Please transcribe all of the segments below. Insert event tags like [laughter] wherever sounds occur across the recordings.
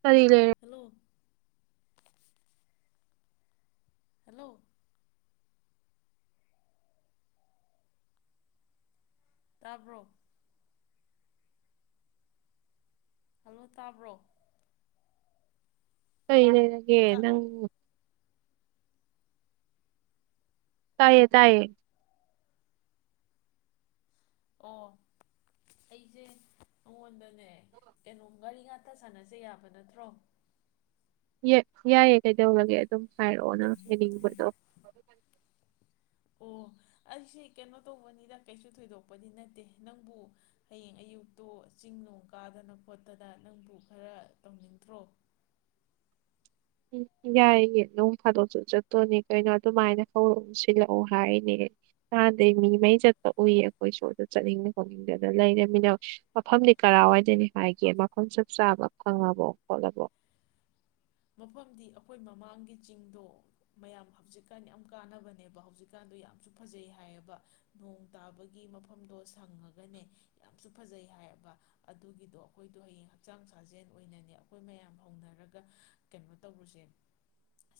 [inaudible] ꯀꯔꯤ ꯂꯩꯔꯦ hello hello ꯇꯥꯕ꯭ꯔꯣ ꯍꯜꯂꯣ ꯇꯥꯕ꯭ꯔꯣ ꯀꯩ ꯂꯩꯔꯦ ꯑꯦ ꯇꯥ ꯅꯪ ꯇꯥꯏꯌꯦ ꯇꯥꯏꯌꯦ ꯑꯣ ꯑꯩꯁꯦ ꯅꯉꯣꯟꯗꯅꯦ ꯀꯩꯅꯣꯝ ꯋꯥꯔꯤ ꯉꯥꯛꯇ ꯁꯥꯟꯅꯖꯩ ꯌꯥꯕ ꯅꯠꯇ꯭ꯔꯣ꯫ ꯌꯥꯏꯌꯦ ꯀꯩꯗꯧꯔꯒꯦ ꯑꯗꯨꯝ ꯍꯥꯏꯔꯛꯑꯣ ꯅꯪ ꯍꯥꯏꯅꯤꯡꯕꯗꯣ ꯑꯣ ꯑꯩꯁꯦ ꯀꯩꯅꯣ ꯇꯧꯕꯅꯤꯅ ꯀꯩꯁꯨ ꯊꯣꯏꯗꯣꯛꯄꯗꯤ ꯅꯠꯇꯦ ꯅꯪꯕꯨ ꯍꯥꯌꯦꯡ ꯑꯌꯨꯛꯇꯣ ꯆꯤꯡꯅꯨꯡ ꯀꯥꯗꯅ ꯈꯣꯠꯇꯅ ꯅꯪꯕꯨ ꯈꯔ ꯇꯧꯅꯤꯡꯗ꯭ꯔꯣ꯫ ꯎꯝ ꯌꯥꯏꯌꯦ ꯅꯣꯡ ꯐꯥꯗꯣꯛꯁꯨ ꯆꯠꯇꯣꯅꯦ ꯀꯩꯅꯣ ꯑꯗꯨꯃꯥꯏꯅ ꯍꯧꯔꯛꯎ ꯁꯤꯜꯂꯛꯎ ꯍꯥꯏꯅꯦ ꯅꯍꯥꯟꯗꯩ ꯃꯤꯉꯩ ꯆꯠꯄ ꯎꯏ ꯑꯩꯈꯣꯏ ꯁꯨꯗ ꯆꯠꯅꯤꯡꯗ ꯈꯣꯅꯤꯡꯗꯅ ꯂꯩꯔꯃꯤꯅ ꯃꯐꯝꯗꯤ ꯀꯔꯥꯏꯋꯥꯏꯗꯅꯤ ꯍꯥꯏꯒꯦ ꯃꯐꯝ ꯆꯞ ꯆꯥꯕ ꯈꯪꯉꯕꯣ ꯈꯣꯠꯂꯕꯣ ꯫ ꯃꯐꯝꯗꯤ ꯑꯩꯈꯣꯏ ꯃꯃꯥꯡꯒꯤ ꯆꯤꯡꯗꯣ ꯃꯌꯥꯝ ꯍꯧꯖꯤꯛꯀꯥꯟ ꯌꯥꯝ ꯀꯥꯟꯅꯕꯅꯦꯕ ꯍꯧꯖꯤꯛꯀꯥꯟꯗꯣ ꯌꯥꯝꯁꯨ ꯐꯖꯩ ꯍꯥꯏꯌꯦꯕ ꯅꯣꯡ ꯇꯥꯕꯒꯤ ꯃꯐꯝꯗꯣ ꯁꯪꯉꯒꯅꯦ ꯌꯥꯝꯁꯨ ꯐꯖꯩ ꯍꯥꯏꯌꯦꯕ ꯑꯗꯨꯒꯤꯗꯣ ꯑꯩꯈꯣꯏꯗꯣ ꯍꯌꯦꯡ ꯍꯛꯆꯥꯡ ꯁꯥꯖꯦꯜ ꯑꯣꯏꯅꯅꯦ ꯑꯩꯈꯣꯏ ꯃꯌꯥꯝ ꯍꯧꯅꯔꯒ ꯫ ꯀꯩꯅꯣ ꯇꯧꯔꯨꯁꯦ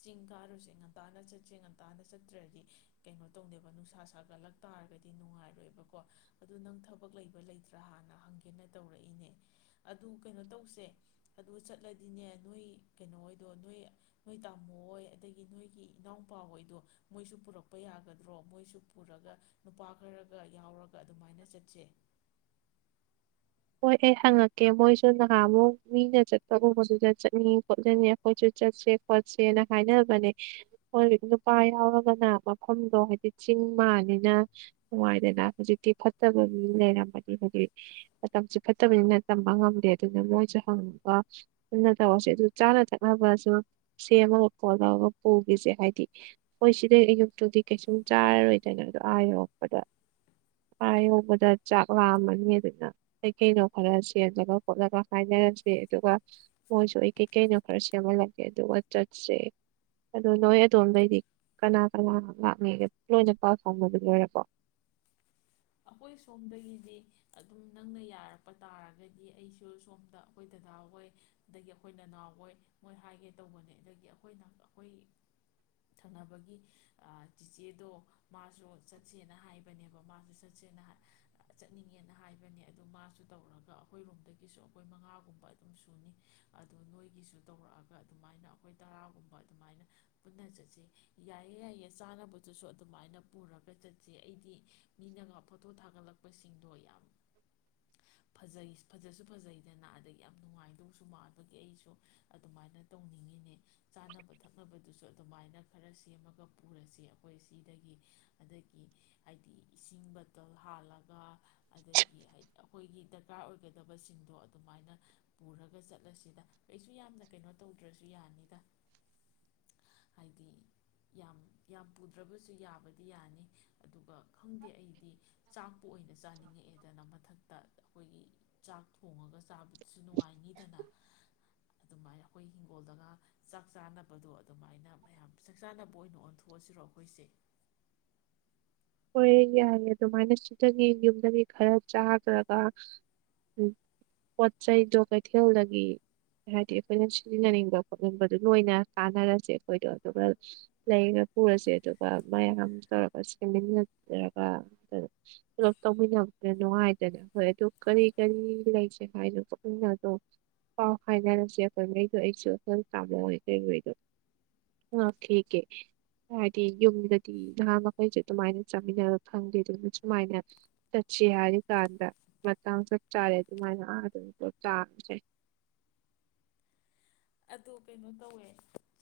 ꯆꯤꯡ ꯀꯥꯔꯨꯁꯦ ꯉꯟꯇꯥꯅ ꯆꯠꯁꯦ ꯉꯟꯇꯥꯅ ꯆꯠꯇ꯭ꯔꯗꯤ ꯀꯩꯅꯣ ꯇꯧꯅꯦꯕ ꯅꯨꯡꯁꯥ ꯁꯥꯒꯠꯂꯛ ꯇꯥꯔꯒꯗꯤ ꯅꯨꯡꯉꯥꯏꯔꯣꯏꯕꯀꯣ ꯑꯗꯨ ꯅꯪ ꯊꯕꯛ ꯂꯩꯕ ꯂꯩꯇ꯭ꯔꯥ ꯍꯥꯟꯅ ꯍꯪꯒꯦꯅ ꯇꯧꯔꯛꯏꯅꯦ ꯑꯗꯨ ꯀꯩꯅꯣ ꯇꯧꯁꯦ ꯑꯗꯨ ꯆꯠꯂꯗꯤꯅꯦ ꯅꯣꯏ ꯫ ꯀꯩꯅꯣ ꯑꯣꯏꯗꯣ ꯅꯣꯏ ꯅꯣꯏ ꯇꯥꯃꯣ ꯍꯣꯏ ꯑꯗꯒꯤ ꯅꯣꯏꯒꯤ ꯏꯅꯥꯎꯄꯥ ꯑꯣꯏꯣꯏꯗꯣ ꯃꯣꯏꯁꯨ ꯄꯨꯔꯛꯄ ꯌꯥꯒꯗ꯭ꯔꯣ ꯃꯣꯏꯁꯨ ꯄꯨꯔꯒ ꯅꯨꯄꯥ ꯈꯔꯒ ꯌꯥꯎꯔꯒ ꯑꯗꯨꯃꯥꯏꯅ ꯆꯠꯁꯦ꯫ ꯍꯣꯏ ꯑꯩ ꯍꯪꯉꯛꯀꯦ ꯃꯣꯏꯁꯨ ꯅꯍꯥꯃꯨꯛ ꯃꯤꯅ ꯆꯠꯄꯒꯨꯝꯕꯗꯨꯗ ꯆꯠꯅꯤ ꯈꯣꯠꯂꯅꯤ ꯑꯩꯈꯣꯏꯁꯨ ꯆꯠꯁꯦ ꯈꯣꯠꯁꯦꯅ ꯍꯥꯏꯅꯕꯅꯦ ꯍꯣꯏ ꯅꯨꯄꯥ ꯌꯥꯎꯔꯒꯅ ꯃꯐꯝꯗꯣ ꯍꯥꯏꯗꯤ ꯆꯤꯡ ꯃꯥꯜꯅꯤꯅ ꯅꯨꯡꯉꯥꯏꯗꯅ ꯍꯧꯖꯤꯛꯇꯤ ꯐꯠꯇꯕ ꯃꯤ ꯂꯩꯔꯝꯃꯅꯤ ꯍꯥꯏꯗꯤ ꯫ ꯃꯇꯝꯁꯦ ꯐꯠꯇꯕꯅꯤꯅ ꯇꯝꯕ ꯉꯝꯗꯦ ꯑꯗꯨꯅ ꯃꯣꯏꯁꯨ ꯍꯪꯕ ꯄꯨꯛꯅꯤꯡ ꯇꯧꯔꯁꯦ ꯑꯗꯨ ꯆꯥꯅ ꯊꯛꯅꯕꯁꯨ ꯁꯦꯝꯃꯒ ꯈꯣꯠꯂꯒ ꯄꯨꯈꯤꯁꯦ ꯍꯥꯏꯗꯤ ꯈꯣꯏ ꯁꯤꯗꯩ ꯑꯌꯨꯛꯇꯨꯗꯤ ꯀꯩꯁꯨꯝ ꯆꯥꯔꯔꯣꯏꯗꯅ ꯑꯗꯣ ꯑꯥ ꯌꯧꯔꯞꯄꯗ ꯑꯥ ꯌꯣꯛꯕꯗ ꯆꯥꯛ ꯂꯥꯝꯃꯅꯤ ꯑꯗꯨꯅ ꯫ ꯀꯩꯀꯩꯅꯣ ꯈꯔ ꯁꯦꯝꯅꯕ ꯈꯣꯠꯅꯕ ꯍꯥꯏꯅꯔꯁꯦ ꯑꯗꯨꯒ ꯃꯣꯏꯁꯨ ꯑꯩ ꯀꯩꯀꯩꯅꯣ ꯈꯔ ꯁꯦꯝꯍꯜꯂꯒꯦ ꯑꯗꯨꯒ ꯆꯠꯁ ꯑꯗꯣ ꯅꯣꯏ ꯑꯗꯣꯝꯗꯩꯗꯤ ꯀꯅꯥ ꯀꯅꯥ ꯂꯥꯛꯅꯤꯒ ꯂꯣꯏꯅ ꯄꯥꯎ ꯐꯥꯎꯕꯗꯨ ꯂꯣꯏꯔꯦꯕꯣ꯫ ꯑꯩꯈꯣꯏ ꯁꯣꯝꯗꯒꯤꯗꯤ ꯑꯗꯨꯝ ꯅꯪꯅ ꯌꯥꯔꯛꯄ ꯇꯥꯔꯒꯗꯤ ꯑꯩꯁꯨ ꯁꯣꯝꯗ ꯑꯩꯈꯣꯏ ꯗꯥꯗꯥꯍꯣꯏ ꯑꯗꯒꯤ ꯑꯩꯈꯣꯏ ꯅꯅꯥꯎꯍꯣꯏ ꯃꯣꯏ ꯍꯥꯏꯒꯦ ꯇꯧꯕꯅꯦ ꯑꯗꯒꯤ ꯑꯩꯈꯣꯏꯅ ꯑꯩꯈꯣꯏ ꯊꯪꯅꯕꯒꯤ ꯆꯤꯆꯦꯗꯣ ꯃꯥꯁꯨ ꯆꯠꯁꯦꯅ ꯍꯥꯏꯕꯅꯦꯕ ꯃꯥꯁꯨ ꯆꯠ꯫ ꯆꯠꯁꯦꯅ ꯆꯠꯅꯤꯡꯉꯦꯅ ꯍꯥꯏꯕꯅꯦ ꯑꯗꯨꯗꯣ ꯃꯥꯁꯨ ꯇꯧꯔꯒ ꯑꯩꯈꯣꯏꯔꯣꯝꯗꯒꯤꯁꯨ ꯑꯩꯈꯣꯏ ꯃꯉꯥꯒꯨꯝꯕ ꯑꯗꯨꯝ ꯁꯨꯅꯤ ꯑꯗꯨꯗ ꯅꯣꯏꯒꯤꯁꯨ ꯇꯧꯔꯛꯑꯒ ꯑꯗꯨꯃꯥꯏꯅ ꯑꯩꯈꯣꯏ ꯇꯔꯥꯒꯨꯝꯕ ꯑꯗꯨꯃꯥꯏꯅ ꯄꯨꯟꯅ ꯆꯠꯁ ꯌꯥꯏꯌꯦ ꯌꯥꯏꯌꯦ ꯆꯥꯅꯕꯗꯨꯁꯨ ꯑꯗꯨꯃꯥꯏꯅ ꯄꯨꯔꯒ ꯆꯠꯁ ꯑꯩꯗꯤ ꯃꯤꯅꯒ꯫ ꯐꯣꯇꯣ ꯊꯥꯒꯠꯂꯛꯄꯁꯤꯡꯗꯣ ꯌꯥꯝ ꯐꯖꯩ ꯐꯖꯁꯨ ꯐꯖꯩꯗꯅ ꯑꯗꯗꯒꯤ ꯌꯥꯝ ꯅꯨꯡꯉꯥꯏꯗꯧꯁꯨ ꯃꯥꯕꯒꯤ ꯑꯩꯁꯨ ꯑꯗꯨꯃꯥꯏꯅ ꯇꯧꯅꯤꯡꯉꯤꯅꯦ ꯆꯥꯅꯕ ꯊꯛꯅꯕꯗꯨꯁꯨ ꯑꯗꯨꯃꯥꯏꯅ ꯈꯔ ꯁꯦꯝꯃꯒ ꯄꯨꯔꯁꯦ ꯑꯩꯈꯣꯏ ꯁꯤꯗꯒꯤ ꯑꯗꯒꯤ ꯍꯥꯏꯗꯤ ꯏꯁꯤꯡꯕ ꯍꯥꯜꯂꯒ ꯑꯗꯒꯤ ꯑꯩꯈꯣꯏꯒꯤ ꯗꯔꯀꯥꯔ ꯑꯣꯏꯒꯗꯕꯁꯤꯡꯗꯣ ꯑꯗꯨꯃꯥꯏꯅ ꯄꯨꯔꯒ ꯆꯠꯂꯁꯤꯗ ꯀꯩꯁꯨ ꯌꯥꯝꯅ ꯀꯩꯅꯣ ꯇꯧꯗ꯭ꯔꯁꯨ ꯌꯥꯅꯤꯗ ꯍꯥꯏꯗꯤ ꯌꯥꯝ ꯌꯥꯝ ꯄꯨꯗ꯭ꯔꯕꯁꯨ ꯌꯥꯕꯗꯤ ꯌꯥꯅꯤ ꯑꯗꯨꯒ ꯈꯪꯗꯦ ꯑꯩꯗꯤ ꯆꯥꯛꯄꯨ ꯑꯣꯏꯅ ꯆꯥꯅꯤꯡꯉꯛꯑꯦꯗꯅ ꯃꯊꯛꯇ ꯑꯩꯈꯣꯏꯒꯤ ꯆꯥꯛ ꯊꯣꯡꯉꯒ ꯆꯥꯕꯗꯨꯁꯨ ꯅꯨꯡꯉꯥꯏꯅꯤꯗꯅ ꯑꯗꯨꯃꯥꯏꯅ ꯑꯩꯈꯣꯏ ꯍꯤꯡꯒꯣꯜꯗꯒ ꯆꯥꯛ ꯆꯥꯅꯕꯗꯣ ꯑꯗꯨꯃꯥꯏꯅ ꯃꯌꯥꯝ ꯆꯥꯛ ꯆꯥꯅꯕ ꯑꯣꯏꯅ ꯑꯣꯟꯊꯣꯛꯑꯁꯤꯔꯣ ꯑꯩꯈꯣꯏꯁꯦ ꯍꯣꯏ ꯌꯥꯏꯦ ꯑꯗꯨꯃꯥꯏꯅ ꯁꯤꯗꯒꯤ ꯌꯨꯝꯗꯒꯤ ꯈꯔ ꯆꯥꯈ꯭ꯔꯒ ꯄꯣꯠ ꯆꯩꯗꯣ ꯀꯩꯊꯦꯜꯗꯒꯤ ꯍꯥꯏꯗꯤ ꯑꯩꯈꯣꯏꯅ ꯁꯤꯖꯤꯟꯅꯅꯤꯡꯕ ꯈꯣꯠꯅꯤꯡꯕꯗꯣ ꯂꯣꯏꯅ ꯇꯥꯟꯅꯔꯁꯦ ꯑꯩꯈꯣꯏꯗꯣ ꯑꯗꯨꯒ ꯂꯩꯔꯒ ꯄꯨꯔꯁꯦ ꯑꯗꯨꯒ ꯃꯌꯥꯝ ꯇꯧꯔꯒ ꯆꯁꯦ꯫ ꯆꯪꯃꯤꯟꯅꯔꯒ ꯄꯨꯂꯞ ꯇꯧꯃꯤꯟꯅꯕꯗ ꯅꯨꯡꯉꯥꯏꯗꯅ ꯍꯣꯏ ꯑꯗꯨ ꯀꯔꯤ ꯀꯔꯤ ꯂꯩꯁꯦ ꯍꯥꯏꯗꯣ ꯄꯨꯛꯅ ꯑꯗꯨꯝ ꯄꯥꯎ ꯍꯥꯏꯅꯔꯁꯦ ꯑꯩꯈꯣꯏꯉꯩꯗꯣ ꯑꯩꯁꯨ ꯑꯩꯈꯣꯜ ꯇꯥꯃꯣꯏ ꯀꯩꯩꯗꯣ ꯍꯪꯉꯛꯈꯤꯒꯦ ꯍꯥꯏꯗꯤ ꯌꯨꯝꯗꯗꯤ ꯅꯍꯥ꯫ ꯑꯩꯈꯣꯏꯁꯦ ꯑꯗꯨꯃꯥꯏꯅ ꯆꯥꯃꯤꯟꯅꯕ ꯐꯪꯗꯦ ꯑꯗꯨꯅ ꯁꯨꯃꯥꯏꯅ ꯆꯠꯁꯤ ꯍꯥꯏꯔꯤꯀꯥꯟꯗ ꯃꯇꯥꯡ ꯆꯞ ꯆꯥꯔꯦ ꯑꯗꯨꯃꯥꯏꯅ ꯑꯥ ꯆꯥꯖꯩ꯫ ꯑꯗꯣ ꯀꯩꯅꯣ ꯇꯧꯋꯦ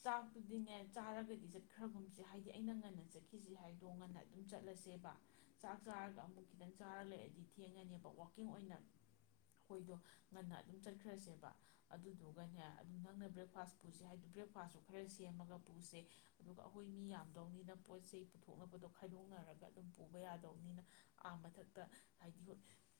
ꯆꯥꯛꯇꯨꯗꯤꯅꯦ ꯆꯥꯔꯒꯗꯤ ꯆꯠꯈ꯭ꯔꯒꯨꯝꯁꯦ ꯍꯥꯏꯗꯤ ꯑꯩꯅ ꯉꯟꯅ ꯆꯠꯈꯤꯁꯤ ꯍꯥꯏꯗꯣ ꯉꯟꯅ ꯑꯗꯨꯝ ꯆꯠꯂꯁꯦꯕ ꯆꯥꯛ ꯆꯥꯔꯒ ꯑꯃꯨꯛ ꯁꯤꯗ ꯆꯥꯔ ꯂꯩꯔꯗꯤ ꯊꯦꯡꯉꯅꯦꯕ ꯋꯥꯛꯀꯤꯡ ꯑꯣꯏꯅ ꯑꯩꯈꯣꯏꯗꯣ ꯉꯟꯅ ꯑꯗꯨꯝ ꯆꯠꯈ꯭ꯔꯁꯦꯕ ꯑꯗꯨꯗꯨꯒꯅꯦ ꯫ ꯑꯗꯨ ꯅꯪꯅ ꯕ꯭ꯔꯦꯛꯐꯥꯁ ꯄꯨꯁꯦ ꯍꯥꯏꯗꯣ ꯕ꯭ꯔꯦꯛꯐꯥꯁꯁꯨ ꯈꯔ ꯁꯦꯝꯃꯒ ꯄꯨꯁꯦ ꯑꯗꯨꯒ ꯑꯩꯈꯣꯏ ꯃꯤ ꯌꯥꯝꯗꯧꯅꯤꯅ ꯄꯣꯠ ꯆꯩ ꯄꯨꯊꯣꯛꯅꯕꯗꯣ ꯈꯥꯏꯗꯣꯛꯅꯔꯒ ꯑꯗꯨꯝ ꯄꯨꯕ ꯌꯥꯗꯧꯅꯤꯅ ꯑꯥ ꯃꯊꯛꯇ ꯍꯥꯏꯗꯤ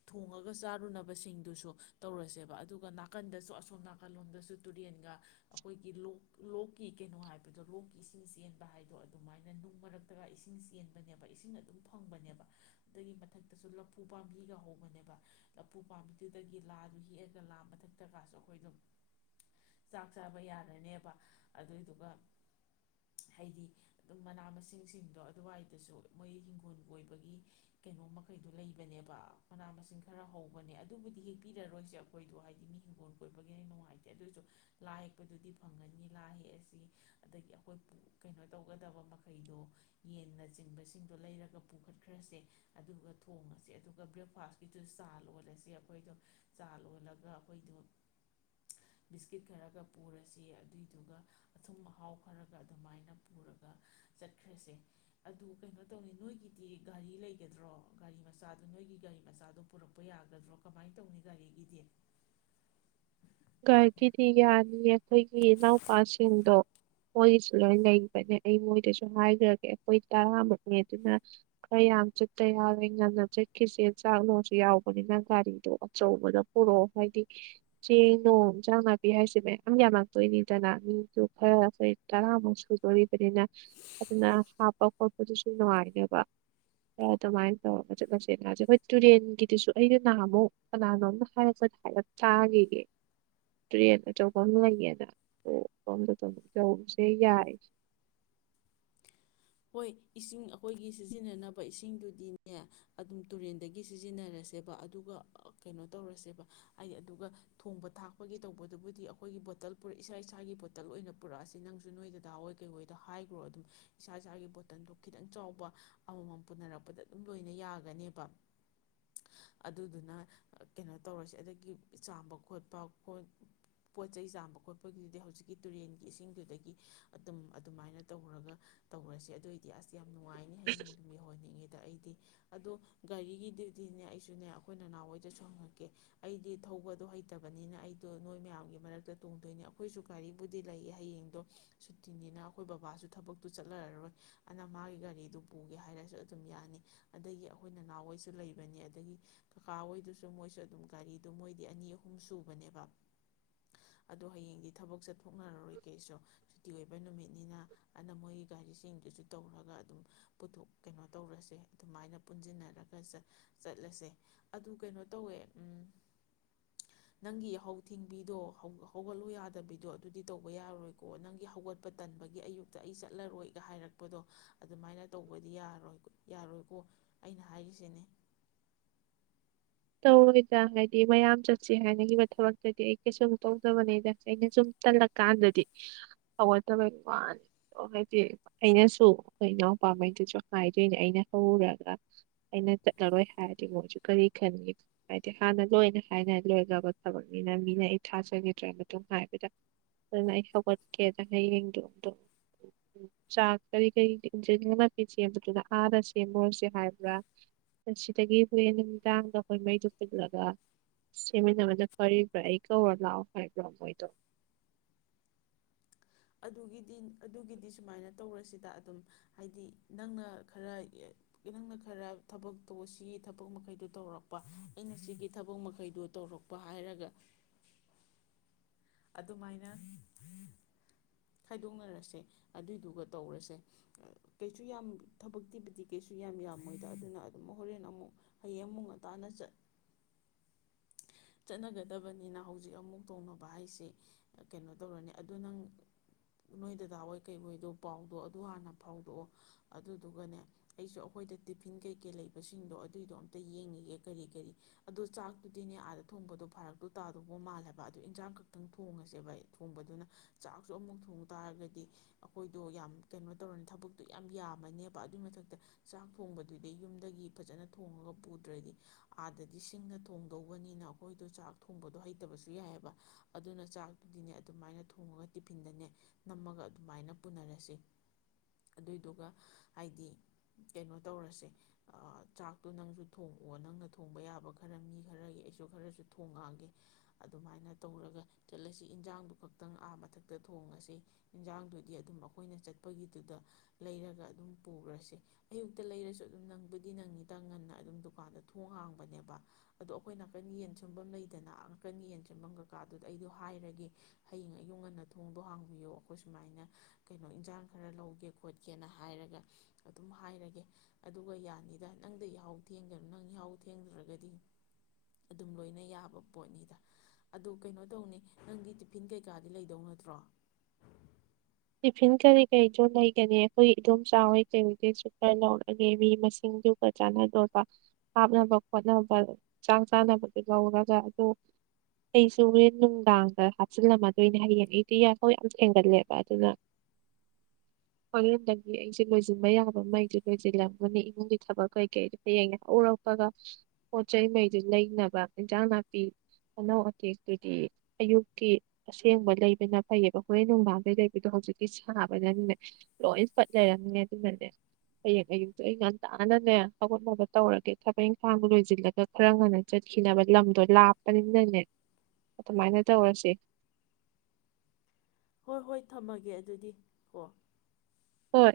ꯊꯣꯡꯉꯒ ꯆꯥꯔꯨꯅꯕꯁꯤꯡꯗꯨꯁꯨ ꯇꯧꯔꯁꯦꯕ ꯑꯗꯨꯒ ꯅꯥꯀꯟꯗꯁꯨ ꯑꯁꯣꯝ ꯅꯥꯀꯜ ꯂꯣꯝꯗꯁꯨ ꯇꯨꯔꯦꯟꯒ ꯑꯩꯈꯣꯏꯒꯤ ꯂꯣꯛ ꯂꯣꯛꯀꯤ ꯀꯩꯅꯣ ꯍꯥꯏꯕꯗꯣ ꯂꯣꯛꯀꯤ ꯏꯁꯤꯡ ꯆꯦꯟꯕ ꯍꯥꯏꯕꯗꯣ ꯑꯗꯨꯃꯥꯏꯅ ꯅꯨꯡ ꯃꯔꯛꯇꯒ ꯏꯁꯤꯡ ꯆꯦꯟꯕꯅꯦꯕ ꯏꯁꯤꯡ ꯑꯗꯨꯝ ꯐꯪꯕꯅꯦꯕ ꯑꯗꯨꯗꯒꯤ ꯃꯊꯛꯇꯁꯨ ꯂꯐꯨ ꯄꯥꯝꯕꯤꯒ ꯍꯧꯕꯅꯦꯕ ꯂꯐꯨ ꯄꯥꯝꯕꯤꯗꯨꯗꯒꯤ ꯂꯥꯗꯨ ꯍꯦꯛꯑꯒ ꯂꯥ ꯃꯊꯛꯇꯒꯁꯨ ꯑꯩꯈꯣꯏꯗꯣ ꯫ ꯆꯥꯛ ꯆꯥꯕ ꯌꯥꯔꯅꯦꯕ ꯑꯗꯨꯏꯗꯨꯒ ꯍꯥꯏꯗꯤ ꯑꯗꯨꯝ ꯃꯅꯥ ꯃꯁꯤꯡꯁꯤꯡꯗꯣ ꯑꯗꯨꯋꯥꯏꯗꯁꯨ ꯃꯣꯏ ꯍꯤꯡꯒꯣꯜ ꯀꯣꯏꯕꯒꯤ ꯀꯩꯅꯣ ꯃꯈꯩꯗꯣ ꯂꯩꯕꯅꯦꯕ ꯃꯅꯥ ꯃꯁꯤꯡ ꯈꯔ ꯍꯧꯕꯅꯦ ꯑꯗꯨꯕꯨꯗꯤ ꯍꯦꯛꯄꯤꯔꯔꯣꯏꯁꯦ ꯑꯩꯈꯣꯏꯗꯣ ꯍꯥꯏꯗꯤ ꯃꯤ ꯍꯤꯡꯒꯣꯜ ꯀꯣꯏꯕꯒꯤ ꯅꯨꯡꯉꯥꯏꯇꯦ꯫ ꯑꯗꯨꯁꯨ ꯂꯥ ꯍꯦꯛꯄꯗꯨꯗꯤ ꯐꯪꯒꯅꯤ ꯂꯥꯏ ꯍꯦꯛꯑꯁꯤ ꯑꯗꯒꯤ ꯑꯩꯈꯣꯏ ꯀꯩꯅꯣ ꯇꯧꯒꯗꯕ ꯃꯈꯩꯗꯣ ꯌꯦꯟꯅ ꯆꯤꯡꯕꯁꯤꯡꯗꯣ ꯂꯩꯔꯒ ꯄꯨꯈꯠꯈ꯭ꯔꯁꯦ ꯑꯗꯨꯒ ꯊꯣꯡꯉꯁꯦ ꯑꯗꯨꯒ ꯕ꯭ꯔꯦꯛꯐꯥꯁꯀꯤꯗꯨꯁꯨ ꯆꯥ ꯑꯣꯜꯂꯁ ꯑꯩꯈꯣꯏꯗꯣ ꯆꯥ ꯂꯣꯜꯂꯒ ꯑꯩꯈꯣꯏꯗꯣ ꯕꯤꯁꯀꯤꯠ ꯈꯔꯒ ꯄꯨꯔꯁꯤ ꯑꯗꯨꯏꯗꯨꯒ ꯑꯊꯨꯝ ꯑꯍꯥꯎ ꯈꯔꯒ ꯑꯗꯨꯃꯥꯏꯅ ꯄꯨꯔꯒ ꯆꯠꯈ꯭ꯔꯁꯦ ꯑꯗꯨ ꯀꯩꯅꯣ ꯇꯧꯅꯤ ꯅꯣꯏꯒꯤꯗꯤ ꯒꯥꯔꯤ ꯂꯩꯒꯗ꯭ꯔꯣ ꯒꯥꯔꯤ ꯃꯆꯥꯗ ꯅꯣꯏꯒꯤ ꯒꯥꯔꯤ ꯃꯆꯥꯗꯣ ꯄꯨꯔꯛꯄ ꯌꯥꯒꯗ꯭ꯔꯣ ꯀꯃꯥꯏꯅ ꯇꯧꯅꯤ ꯒꯥꯔꯤꯒꯤꯗꯤ꯫ ꯒꯥꯔꯤꯗꯤ ꯌꯥꯅꯤꯌꯦ ꯑꯩꯈꯣꯏꯒꯤ ꯏꯅꯥꯎꯄꯥꯁꯤꯡꯗꯣ ꯃꯣꯏꯒꯤꯁꯨ ꯂꯣꯏ ꯂꯩꯕꯅꯦ ꯑꯩ ꯃꯣꯏꯗꯁꯨ ꯍꯥꯏꯈ꯭ꯔꯒꯦ ꯑꯩꯈꯣꯏ ꯇꯔꯥꯃꯨꯛꯅꯦ ꯑꯗꯨꯅ ꯈꯔ ꯌꯥꯝ ꯆꯠꯇ ꯌꯥꯔꯣꯏ ꯉꯟꯅ ꯆꯠꯈꯤꯁꯦ ꯆꯥꯛꯅꯨꯡꯁꯨ ꯌꯥꯎꯕꯅꯤꯅ ꯒꯥꯔꯤꯗꯣ ꯑꯆꯧꯕꯗ ꯄꯨꯔꯛꯑꯣ ꯍꯥꯏꯗꯤ ꯆꯦꯡ꯫ ꯅꯣꯡ ꯏꯟꯁꯥꯡ ꯅꯥꯄꯤ ꯍꯥꯏꯁꯦ ꯃꯌꯥꯝ ꯌꯥꯝꯃꯛꯇꯣꯏꯅꯤꯗꯅ ꯃꯤꯗꯨ ꯈꯔ ꯑꯩꯈꯣꯏ ꯇꯔꯥꯃꯨꯛ ꯁꯨꯗꯣꯔꯤꯕꯅꯤꯅ ꯑꯗꯨꯅ ꯍꯥꯞꯄ ꯈꯣꯠꯄꯗꯨꯁꯨ ꯅꯨꯡꯉꯥꯏꯅꯦꯕ ꯈꯔ ꯑꯗꯨꯃꯥꯏꯅ ꯇꯧꯔꯒ ꯃꯆꯦꯠ ꯃꯆꯦꯠꯅꯁꯦ ꯑꯩꯈꯣꯏ ꯇꯨꯔꯦꯟꯒꯤꯗꯨꯁꯨ ꯑꯩꯩꯅ ꯅꯍꯥꯟꯃꯨꯛ ꯀꯅꯥꯅꯣꯝꯅ ꯍꯥꯏꯔꯛꯄ ꯍꯥꯏꯔꯞ ꯆꯥꯈꯤꯌꯦ꯫ ꯇ꯭ꯔꯦꯟ ꯑꯆꯧꯕ ꯂꯩꯌꯦꯅ ꯑꯣ ꯑꯣꯝꯗ ꯇꯧꯕꯁꯦ ꯌꯥꯏ ꯍꯣꯏ ꯏꯁꯤꯡ ꯑꯩꯈꯣꯏꯒꯤ ꯁꯤꯖꯤꯟꯅꯅꯕ ꯏꯁꯤꯡꯗꯨꯗꯤꯅꯦ ꯑꯗꯨꯝ ꯇꯨꯔꯦꯟꯗꯒꯤ ꯁꯤꯖꯤꯟꯅꯔꯁꯦꯕ ꯑꯗꯨꯒ ꯀꯩꯅꯣ ꯇꯧꯔꯁꯦꯕ ꯍꯥꯏꯗꯤ ꯑꯗꯨꯒ ꯊꯣꯡꯕ ꯊꯥꯛꯄꯒꯤ ꯇꯧꯕꯗꯨꯕꯨꯗꯤ ꯑꯩꯈꯣꯏꯒꯤ ꯕꯣꯇꯜ ꯄꯨꯔ ꯏꯁꯥ ꯏꯁꯥꯒꯤ ꯕꯣꯇꯜ ꯑꯣꯏꯅ ꯄꯨꯔꯛꯑꯁ ꯅꯪꯁꯨ ꯅꯣꯏꯗꯥꯗꯥ ꯍꯣꯏ ꯀꯩꯍꯣꯏꯗ ꯍꯥꯏꯈ꯭ꯔꯣ ꯑꯗꯨꯝ꯫ ꯏꯁꯥ ꯏꯁꯥꯒꯤ ꯕꯣꯇꯜꯗꯣ ꯈꯤꯇꯪ ꯆꯥꯎꯕ ꯑꯃꯃꯝ ꯄꯨꯅꯔꯛꯄꯗ ꯑꯗꯨꯝ ꯂꯣꯏꯅ ꯌꯥꯒꯅꯦꯕ ꯑꯗꯨꯗꯨꯅ ꯀꯩꯅꯣ ꯇꯧꯔꯁꯦ ꯑꯗꯒꯤ ꯆꯥꯝꯕ ꯈꯣꯠꯄ ꯄꯣꯠ ꯆꯩꯩ ꯆꯥꯝꯕ ꯈꯣꯠꯄꯒꯤꯗꯨꯗꯤ ꯍꯧꯖꯤꯛꯀꯤ ꯇꯨꯔꯦꯟꯒꯤ ꯏꯁꯤꯡꯗꯨꯗꯒꯤ ꯑꯗꯨꯝ ꯑꯗꯨꯃꯥꯏꯅ ꯇꯧꯔꯒ ꯫ ꯇꯧꯔꯁꯦ ꯑꯗꯨꯑꯣꯏꯗꯤ ꯑꯁ ꯌꯥꯝ ꯅꯨꯡꯉꯥꯏ꯫ [inaudible] ꯗ ꯑꯩꯗꯤ ꯑꯗꯣ ꯒꯥꯔꯤꯒꯤꯗꯨꯗꯤ ꯑꯩꯁꯨ ꯅꯦ ꯑꯩꯈꯣꯏ ꯅꯅꯥꯎ ꯍꯣꯏꯗꯁꯨ ꯍꯪꯉꯛꯀꯦ ꯑꯩꯗꯤ ꯊꯧꯕꯗꯣ ꯍꯩꯇꯕꯅꯤꯅ ꯑꯩꯗꯣ ꯅꯣꯏ ꯃꯌꯥꯝꯒꯤ ꯃꯔꯛꯇ ꯇꯣꯡꯗꯣꯏꯅꯦ ꯑꯩꯈꯣꯏꯁꯨ ꯒꯥꯔꯤꯕꯨꯗꯤ ꯂꯩꯌꯦ ꯍꯌꯦꯡꯗꯣ ꯁꯨꯇꯤꯅꯤꯅ ꯑꯩꯈꯣꯏ ꯕꯕꯥꯁꯨ ꯊꯕꯛꯇ ꯫ ꯆꯠꯅꯔꯔꯣꯏ ꯑꯗꯨꯅ ꯃꯥꯒꯤ ꯒꯥꯔꯤꯗꯨ ꯄꯨꯒꯦ ꯍꯥꯏꯔꯁꯨ ꯑꯗꯨꯝ ꯌꯥꯅꯤ ꯑꯗꯒꯤ ꯑꯩꯈꯣꯏ ꯅꯅꯥꯎ ꯍꯣꯏꯁꯨ ꯂꯩꯕꯅꯤ ꯑꯗꯒꯤ ꯀꯀꯥ ꯍꯣꯏꯗꯨꯁꯨ ꯃꯣꯏꯁꯨ ꯑꯗꯨꯝ ꯒꯥꯔꯤꯗꯣ ꯃꯣꯏꯗꯤ ꯑꯅꯤ ꯑꯍꯨꯝ ꯁꯨꯕꯅꯦꯕ ꯑꯗꯣ ꯍꯌꯦꯡꯗꯤ ꯊꯕꯛ ꯆꯠꯊꯣꯛꯅꯔꯔꯣꯏ ꯀꯩꯁꯨ ꯁꯨꯇꯤ ꯑꯣꯏꯕ ꯅꯨꯃꯤꯠꯅꯤꯅ ꯑꯅ ꯃꯣꯏ꯫ ꯒꯥꯔꯤꯁꯤꯡꯗꯨꯁꯨ ꯇꯧꯔꯒ ꯑꯗꯨꯝ ꯄꯨꯊꯣꯛ ꯀꯩꯅꯣ ꯇꯧꯔꯁꯦ ꯑꯗꯨꯃꯥꯏꯅ ꯄꯨꯟꯁꯤꯟꯅꯔꯒ ꯆꯠꯂꯁꯦ ꯑꯗꯨ ꯀꯩꯅꯣ ꯇꯧꯋꯦ ꯅꯪꯒꯤ ꯌꯥ ꯍꯨꯊꯤꯡꯕꯤꯗꯣ ꯍꯧꯒꯠꯂꯨ ꯌꯥꯗꯕꯤꯗꯣ ꯑꯗꯨꯗꯤ ꯇꯧꯕ ꯌꯥꯔꯔꯣꯏꯀꯣ ꯅꯪꯒꯤ ꯍꯧꯒꯠꯄ ꯇꯟꯕꯒꯤ ꯑꯌꯨꯛꯇ ꯑꯩ ꯆꯠꯅ꯫ ꯆꯠꯂꯔꯣꯏꯒ ꯍꯥꯏꯔꯛꯄꯗꯣ ꯑꯗꯨꯃꯥꯏꯅ ꯇꯧꯕꯗꯤ ꯌꯥꯔꯣꯏ ꯌꯥꯔꯣꯏꯀꯣ ꯑꯩꯅ ꯍꯥꯏꯔꯤꯁꯤꯅꯤ ꯇꯧꯔꯣꯏꯗ ꯍꯥꯏꯗꯤ ꯃꯌꯥꯝ ꯆꯠꯁꯤ ꯍꯥꯏꯅꯈꯤꯕ ꯊꯕꯛꯇꯗꯤ ꯑꯩ ꯀꯩꯁꯨꯝ ꯇꯧꯗꯕꯅꯦꯗ ꯑꯩꯅ ꯁꯨꯝ ꯇꯜꯂꯀꯥꯟꯗꯗꯤ ꯍꯧꯒꯠꯇꯕꯩ ꯋꯥꯅꯤ ꯍꯥꯏꯗꯤ ꯑꯩꯅꯁꯨ ꯑꯩꯈꯣꯏ ꯏꯅꯥꯎꯄꯥꯉꯩꯗꯨꯁꯨ ꯍꯥꯏꯗꯣꯏꯅꯦ ꯑꯩꯅ ꯍꯧꯔꯒ ꯑꯩꯅ ꯆꯠꯂꯔꯣꯏ ꯍꯥꯏꯔꯗꯤ ꯃꯣꯏꯁꯨ ꯀꯔꯤ ꯈꯟꯉ ꯍꯥꯏꯗꯤ ꯍꯥꯟꯅ ꯂꯣꯏꯅ ꯍꯥꯏꯅ ꯂꯣꯏꯒꯔꯥꯕ ꯊꯕꯛꯅꯤꯅ ꯃꯤꯅ ꯑꯩ ꯊꯥꯖꯈꯤꯗ꯭ꯔ ꯃꯇꯨꯡ ꯍꯥꯏꯕꯗ ꯑꯗꯨꯅ ꯑꯩ ꯍꯧꯒꯠꯀꯦꯅ ꯍꯌꯦꯡꯗꯣ ꯑꯗꯣ ꯆꯥꯛ ꯀꯔꯤ ꯀꯔꯤ ꯏꯪꯁꯪ ꯅꯥꯄꯤ ꯁꯦꯝꯕꯗꯨꯅ ꯑꯥꯗ ꯁꯦꯝꯃꯨꯔꯁꯦ ꯍꯥꯏꯕ꯭ꯔꯥ ꯁꯤꯗꯒꯤ ꯍꯣꯔꯦꯟ ꯑꯦꯟꯁꯪ ꯗꯨ ꯑꯩꯈꯣꯏ ꯃꯩꯗꯨꯣ ꯄꯨꯜꯂꯒ ꯁꯦꯝꯃꯤꯟꯅꯕꯅ ꯐꯔꯤꯕ꯭ꯔꯥ ꯑꯩ ꯀꯧꯔ ꯂꯥꯛꯑꯣ ꯍꯥꯏꯕ꯭ꯔꯣ ꯃꯣꯏꯗꯣ ꯑꯗꯨꯒꯤꯗꯤ ꯑꯗꯨꯒꯤꯗꯤ ꯁꯨꯃꯥꯏꯅ ꯇꯧꯔꯁꯤꯗ ꯑꯗꯨꯝ ꯍꯥꯏꯗꯤ ꯅꯪꯅ ꯈꯔ ꯅꯪꯅ ꯈꯔ ꯊꯕꯛꯠ ꯇꯣ ꯁꯤꯒꯤ ꯊꯕꯛ ꯃꯈꯩꯗꯣ ꯇꯧꯔꯛꯄ ꯑꯩꯅ ꯁꯤꯒꯤ ꯊꯕꯛ ꯃꯈꯩꯗꯣ ꯇꯧꯔꯛꯄ ꯍꯥꯏꯔꯒ ꯑꯗꯨꯃꯥꯏꯅ ꯈꯥꯏꯗꯣꯛꯅꯔꯁꯦ ꯑꯗꯨꯏꯗꯨꯒ ꯇꯧꯔꯁꯦ ꯀꯩꯁꯨ ꯌꯥꯝ ꯊꯕꯛꯇꯤꯕꯨꯗꯤ ꯀꯩꯁꯨ ꯌꯥꯝ ꯌꯥꯝꯃꯣꯏꯗ ꯑꯗꯨꯅ ꯑꯗꯨꯝ ꯍꯣꯔꯦꯟ ꯑꯃꯨꯛ ꯍꯌꯦꯡ ꯑꯃꯨꯛ ꯉꯇꯥꯅ ꯆꯠ ꯆꯠꯅꯒꯗꯕꯅꯤꯅ ꯍꯧꯖꯤꯛ ꯑꯃꯨꯛ ꯇꯧꯅꯕ ꯍꯥꯏꯁꯦ ꯀꯩꯅꯣ ꯇꯧꯔꯅꯤ ꯑꯗꯨꯗꯣ ꯅꯪ ꯅꯣꯏ ꯗꯗꯥ ꯍꯣꯏ ꯀꯩ ꯍꯣꯏꯗꯣ ꯄꯥꯎꯗꯣ ꯑꯗꯨ ꯍꯥꯟꯅ ꯐꯥꯎꯗꯣꯛꯑꯣ ꯑꯗꯨꯗꯨꯒꯅꯦ ꯑꯩꯁꯨ ꯑꯩꯈꯣꯏꯗ ꯇꯤꯐꯤꯟ ꯀꯩꯀꯩ ꯂꯩꯕꯁꯤꯡꯗꯣ ꯑꯗꯨꯏꯗꯣ ꯑꯝꯇ ꯌꯦꯡꯉꯤꯒꯦ ꯀꯔꯤ ꯀꯔꯤ ꯑꯗꯣ ꯆꯥꯛ ꯑꯗꯨꯗꯤꯅꯦ ꯑꯥꯗ ꯊꯣꯡꯕꯗꯣ ꯐꯥꯔꯛꯇꯣ ꯇꯥꯗꯧꯕꯧ ꯃꯥꯜꯂꯦꯕ ꯑꯗꯨꯗꯣ ꯏꯟꯖꯥꯡ ꯈꯛꯇꯪ ꯊꯣꯡꯉꯁꯦꯕ ꯊꯣꯡꯕꯗꯨꯅ ꯆꯥꯛꯁꯨ ꯑꯃꯨꯛ ꯊꯣꯡ ꯇꯥꯔꯒꯗꯤ ꯑꯩꯈꯣꯏꯗꯣ ꯌꯥꯝ ꯀꯩꯅꯣ ꯇꯧꯔꯅꯤ ꯊꯕꯛꯇꯣ ꯌꯥꯝ ꯌꯥꯝꯃꯅꯦꯕ ꯑꯗꯨꯏ ꯃꯊꯛꯇ ꯆꯥꯛ ꯊꯣꯡꯕꯗꯨꯗꯤ ꯌꯨꯝꯗꯒꯤ ꯐꯖꯅ ꯊꯣꯡꯉꯒ ꯄꯨꯗ꯭ꯔꯗꯤ ꯑꯥꯗꯗꯤ ꯁꯤꯡꯅ ꯊꯣꯡꯗꯧꯕꯅꯤꯅ ꯑꯩꯈꯣꯏꯗꯣ ꯆꯥꯛ ꯊꯣꯡꯕꯗꯣ ꯍꯩꯇꯕꯁꯨ ꯌꯥꯏꯑꯕ ꯑꯗꯨꯅ ꯆꯥꯛꯇꯨꯗꯤꯅꯦ ꯑꯗꯨꯃꯥꯏꯅ ꯊꯣꯡꯉꯒ ꯇꯤꯐꯤꯟꯗꯅꯦ ꯅꯝꯃꯒ ꯑꯗꯨꯃꯥꯏꯅ ꯄꯨꯅꯔꯁꯤ ꯑꯗꯨꯏꯗꯨꯒ ꯍꯥꯏꯗꯤ ꯀꯩꯅꯣ ꯇꯧꯔꯁꯦ ꯆꯥꯛꯇꯣ ꯅꯪꯁꯨ ꯊꯣꯡꯉꯑꯣ ꯅꯪꯅ ꯊꯣꯡꯕ ꯌꯥꯕ ꯈꯔ ꯃꯤ ꯈꯔꯒꯤ ꯑꯩꯁꯨ ꯈꯔꯁꯨ ꯊꯣꯡꯉꯥꯡꯒꯦ ꯑꯗꯨꯃꯥꯏꯅ ꯇꯧꯔꯒ ꯆꯠꯂꯁꯤ ꯏꯟꯖꯥꯡꯗꯨ ꯈꯛꯇꯪ ꯑꯥ ꯃꯊꯛꯇ ꯊꯣꯡꯉꯁꯤ ꯏꯟꯖꯥꯡꯗꯨꯗꯤ ꯑꯗꯨꯝ ꯑꯩꯈꯣꯏꯅ ꯆꯠꯄꯒꯤꯗꯨꯗ ꯂꯩꯔꯒ ꯑꯗꯨꯝ ꯄꯨꯈꯁꯤ ꯑꯌꯨꯛꯇ ꯂꯩꯔꯁꯨ ꯑꯗꯨꯝ ꯅꯪꯕꯨꯗꯤ ꯅꯪꯅꯤꯗ ꯉꯟꯅ ꯑꯗꯨꯝ ꯗꯨꯀꯥꯟꯗ ꯊꯣꯡ ꯍꯥꯡꯕꯅꯦꯕ ꯑꯗꯣ ꯑꯩꯈꯣꯏ ꯅꯥꯀꯟ ꯌꯦꯟ ꯁꯦꯟꯐꯝ ꯂꯩꯗꯅ ꯅꯥꯀꯟ ꯌꯦꯟ ꯁꯦꯟꯐꯝ ꯀꯀꯥꯗꯨꯗ ꯑꯩꯗꯣ ꯍꯥꯏꯔꯒꯦ ꯍꯌꯦꯡ ꯑꯌꯨꯛ ꯉꯟꯅ ꯊꯣꯡꯗꯣ ꯍꯥꯡꯕꯤꯌꯣ ꯑꯩꯈꯣꯏ ꯁꯨꯃꯥꯏꯅ ꯀꯩꯅꯣ ꯏꯟꯁꯥꯡ ꯈꯔ ꯂꯧꯒꯦ ꯈꯣꯠꯀꯦꯅ ꯍꯥꯏꯔꯒ ꯑꯗꯨꯝ ꯍꯥꯏꯔꯒꯦ ꯑꯗꯨꯒ ꯌꯥꯅꯤꯗ ꯅꯪꯗ ꯌꯥꯍꯧ ꯊꯦꯡꯒꯅꯣ ꯅꯪ ꯌꯥꯍꯧ ꯊꯦꯡꯗ꯭ꯔꯒꯗꯤ ꯑꯗꯨꯝ ꯂꯣꯏꯅ ꯌꯥꯕ ꯄꯣꯠꯅꯤꯗ ꯑꯗꯨ ꯀꯩꯅꯣ ꯇꯧꯅꯤ ꯅꯪꯒꯤ ꯇꯤꯐꯤꯟ ꯀꯩꯀꯥꯗꯤ ꯂꯩꯗꯧ ꯅꯠꯇ꯭ꯔꯣ ꯇꯤꯐꯤꯟ ꯀꯔꯤ ꯀꯔꯤꯗꯣ ꯂꯩꯒꯅꯤ ꯑꯩꯈꯣꯏ ꯏꯗꯣꯝ ꯆꯥꯎꯋꯤ ꯀꯩꯍꯩ ꯀꯩꯁꯨꯨ ꯈꯔ ꯂꯧꯔꯒꯦ ꯃꯤ ꯃꯁꯤꯡꯗꯨꯒ ꯆꯥꯟꯅꯗꯣꯕ ꯍꯥꯞꯅꯕ ꯈꯣꯠꯅꯕ ꯆꯥꯛ ꯆꯥꯅꯕꯗꯨ ꯂꯧꯔꯒ ꯑꯗꯨꯗ ꯑꯩꯁꯨ ꯍꯣꯔꯦꯟ ꯅꯨꯡꯗꯥꯡꯗ ꯍꯥꯞꯆꯤꯜꯂꯝꯃꯗꯣꯏꯅꯦ ꯍꯌꯦꯡ ꯑꯩꯗꯤ ꯌꯥꯏꯈꯣꯏ ꯌꯥꯝ ꯊꯦꯡꯎꯟꯂꯦꯕꯥ ꯑꯗꯨꯅ ꯍꯣꯔꯦꯟꯗꯒꯤ ꯑꯩꯁꯦ ꯂꯣꯏꯁꯤꯟꯕ ꯌꯥꯕ ꯃꯩ ꯂꯣꯏꯁꯤꯜꯂꯝꯒꯅꯤ ꯏꯃꯨꯡꯒꯤ ꯊꯕꯛ ꯀꯩꯀꯩꯗ ꯍꯌꯦꯡ ꯍꯧ ꯎꯔꯛꯄꯒ ꯄꯣꯠ ꯆꯩꯩꯉꯩꯗꯨ ꯂꯩꯅꯕ ꯏꯟꯁꯥꯡ ꯅꯥꯄꯤ ꯑꯅꯥꯧ ꯑꯇꯦꯛꯇꯨꯗꯤ ꯑꯌꯨꯛꯀꯤ ꯑꯁꯦꯡꯕ ꯂꯩꯕꯅ ꯐꯩꯑꯕ ꯍꯣꯔꯦꯟ ꯅꯨꯡꯕꯥꯡꯗꯩ ꯑꯗꯨꯗꯣ ꯍꯧꯖꯤꯛꯇꯤ ꯁꯥꯕꯗꯅꯦ ꯂꯣꯏ ꯄꯠ ꯂꯩꯔꯝꯅꯦ ꯑꯗꯨꯅꯅꯦ ꯍꯌꯦꯡ ꯑꯌꯨꯛꯇꯣ ꯑꯩ ꯉꯟꯇꯥꯥꯟꯅꯅꯦ ꯍꯧꯒꯠ ꯂꯒꯥ ꯇꯧꯔꯒꯦ ꯊꯕꯛ ꯏꯪꯈꯥꯡꯗ ꯂꯣꯏꯁꯤꯜꯂꯒ ꯈꯔ ꯉꯟꯅ ꯆꯠꯈꯤꯅꯕ ꯂꯝꯗꯣ ꯂꯥꯞꯄꯅꯤꯅꯅꯦ ꯑꯗꯨꯃꯥꯏꯅ ꯇꯧꯔꯁꯤ ꯍꯣꯏ ꯍꯣꯏ ꯊꯝꯃꯒꯦ ꯑꯗꯨꯗꯤ ꯍꯣ ꯍꯣꯏ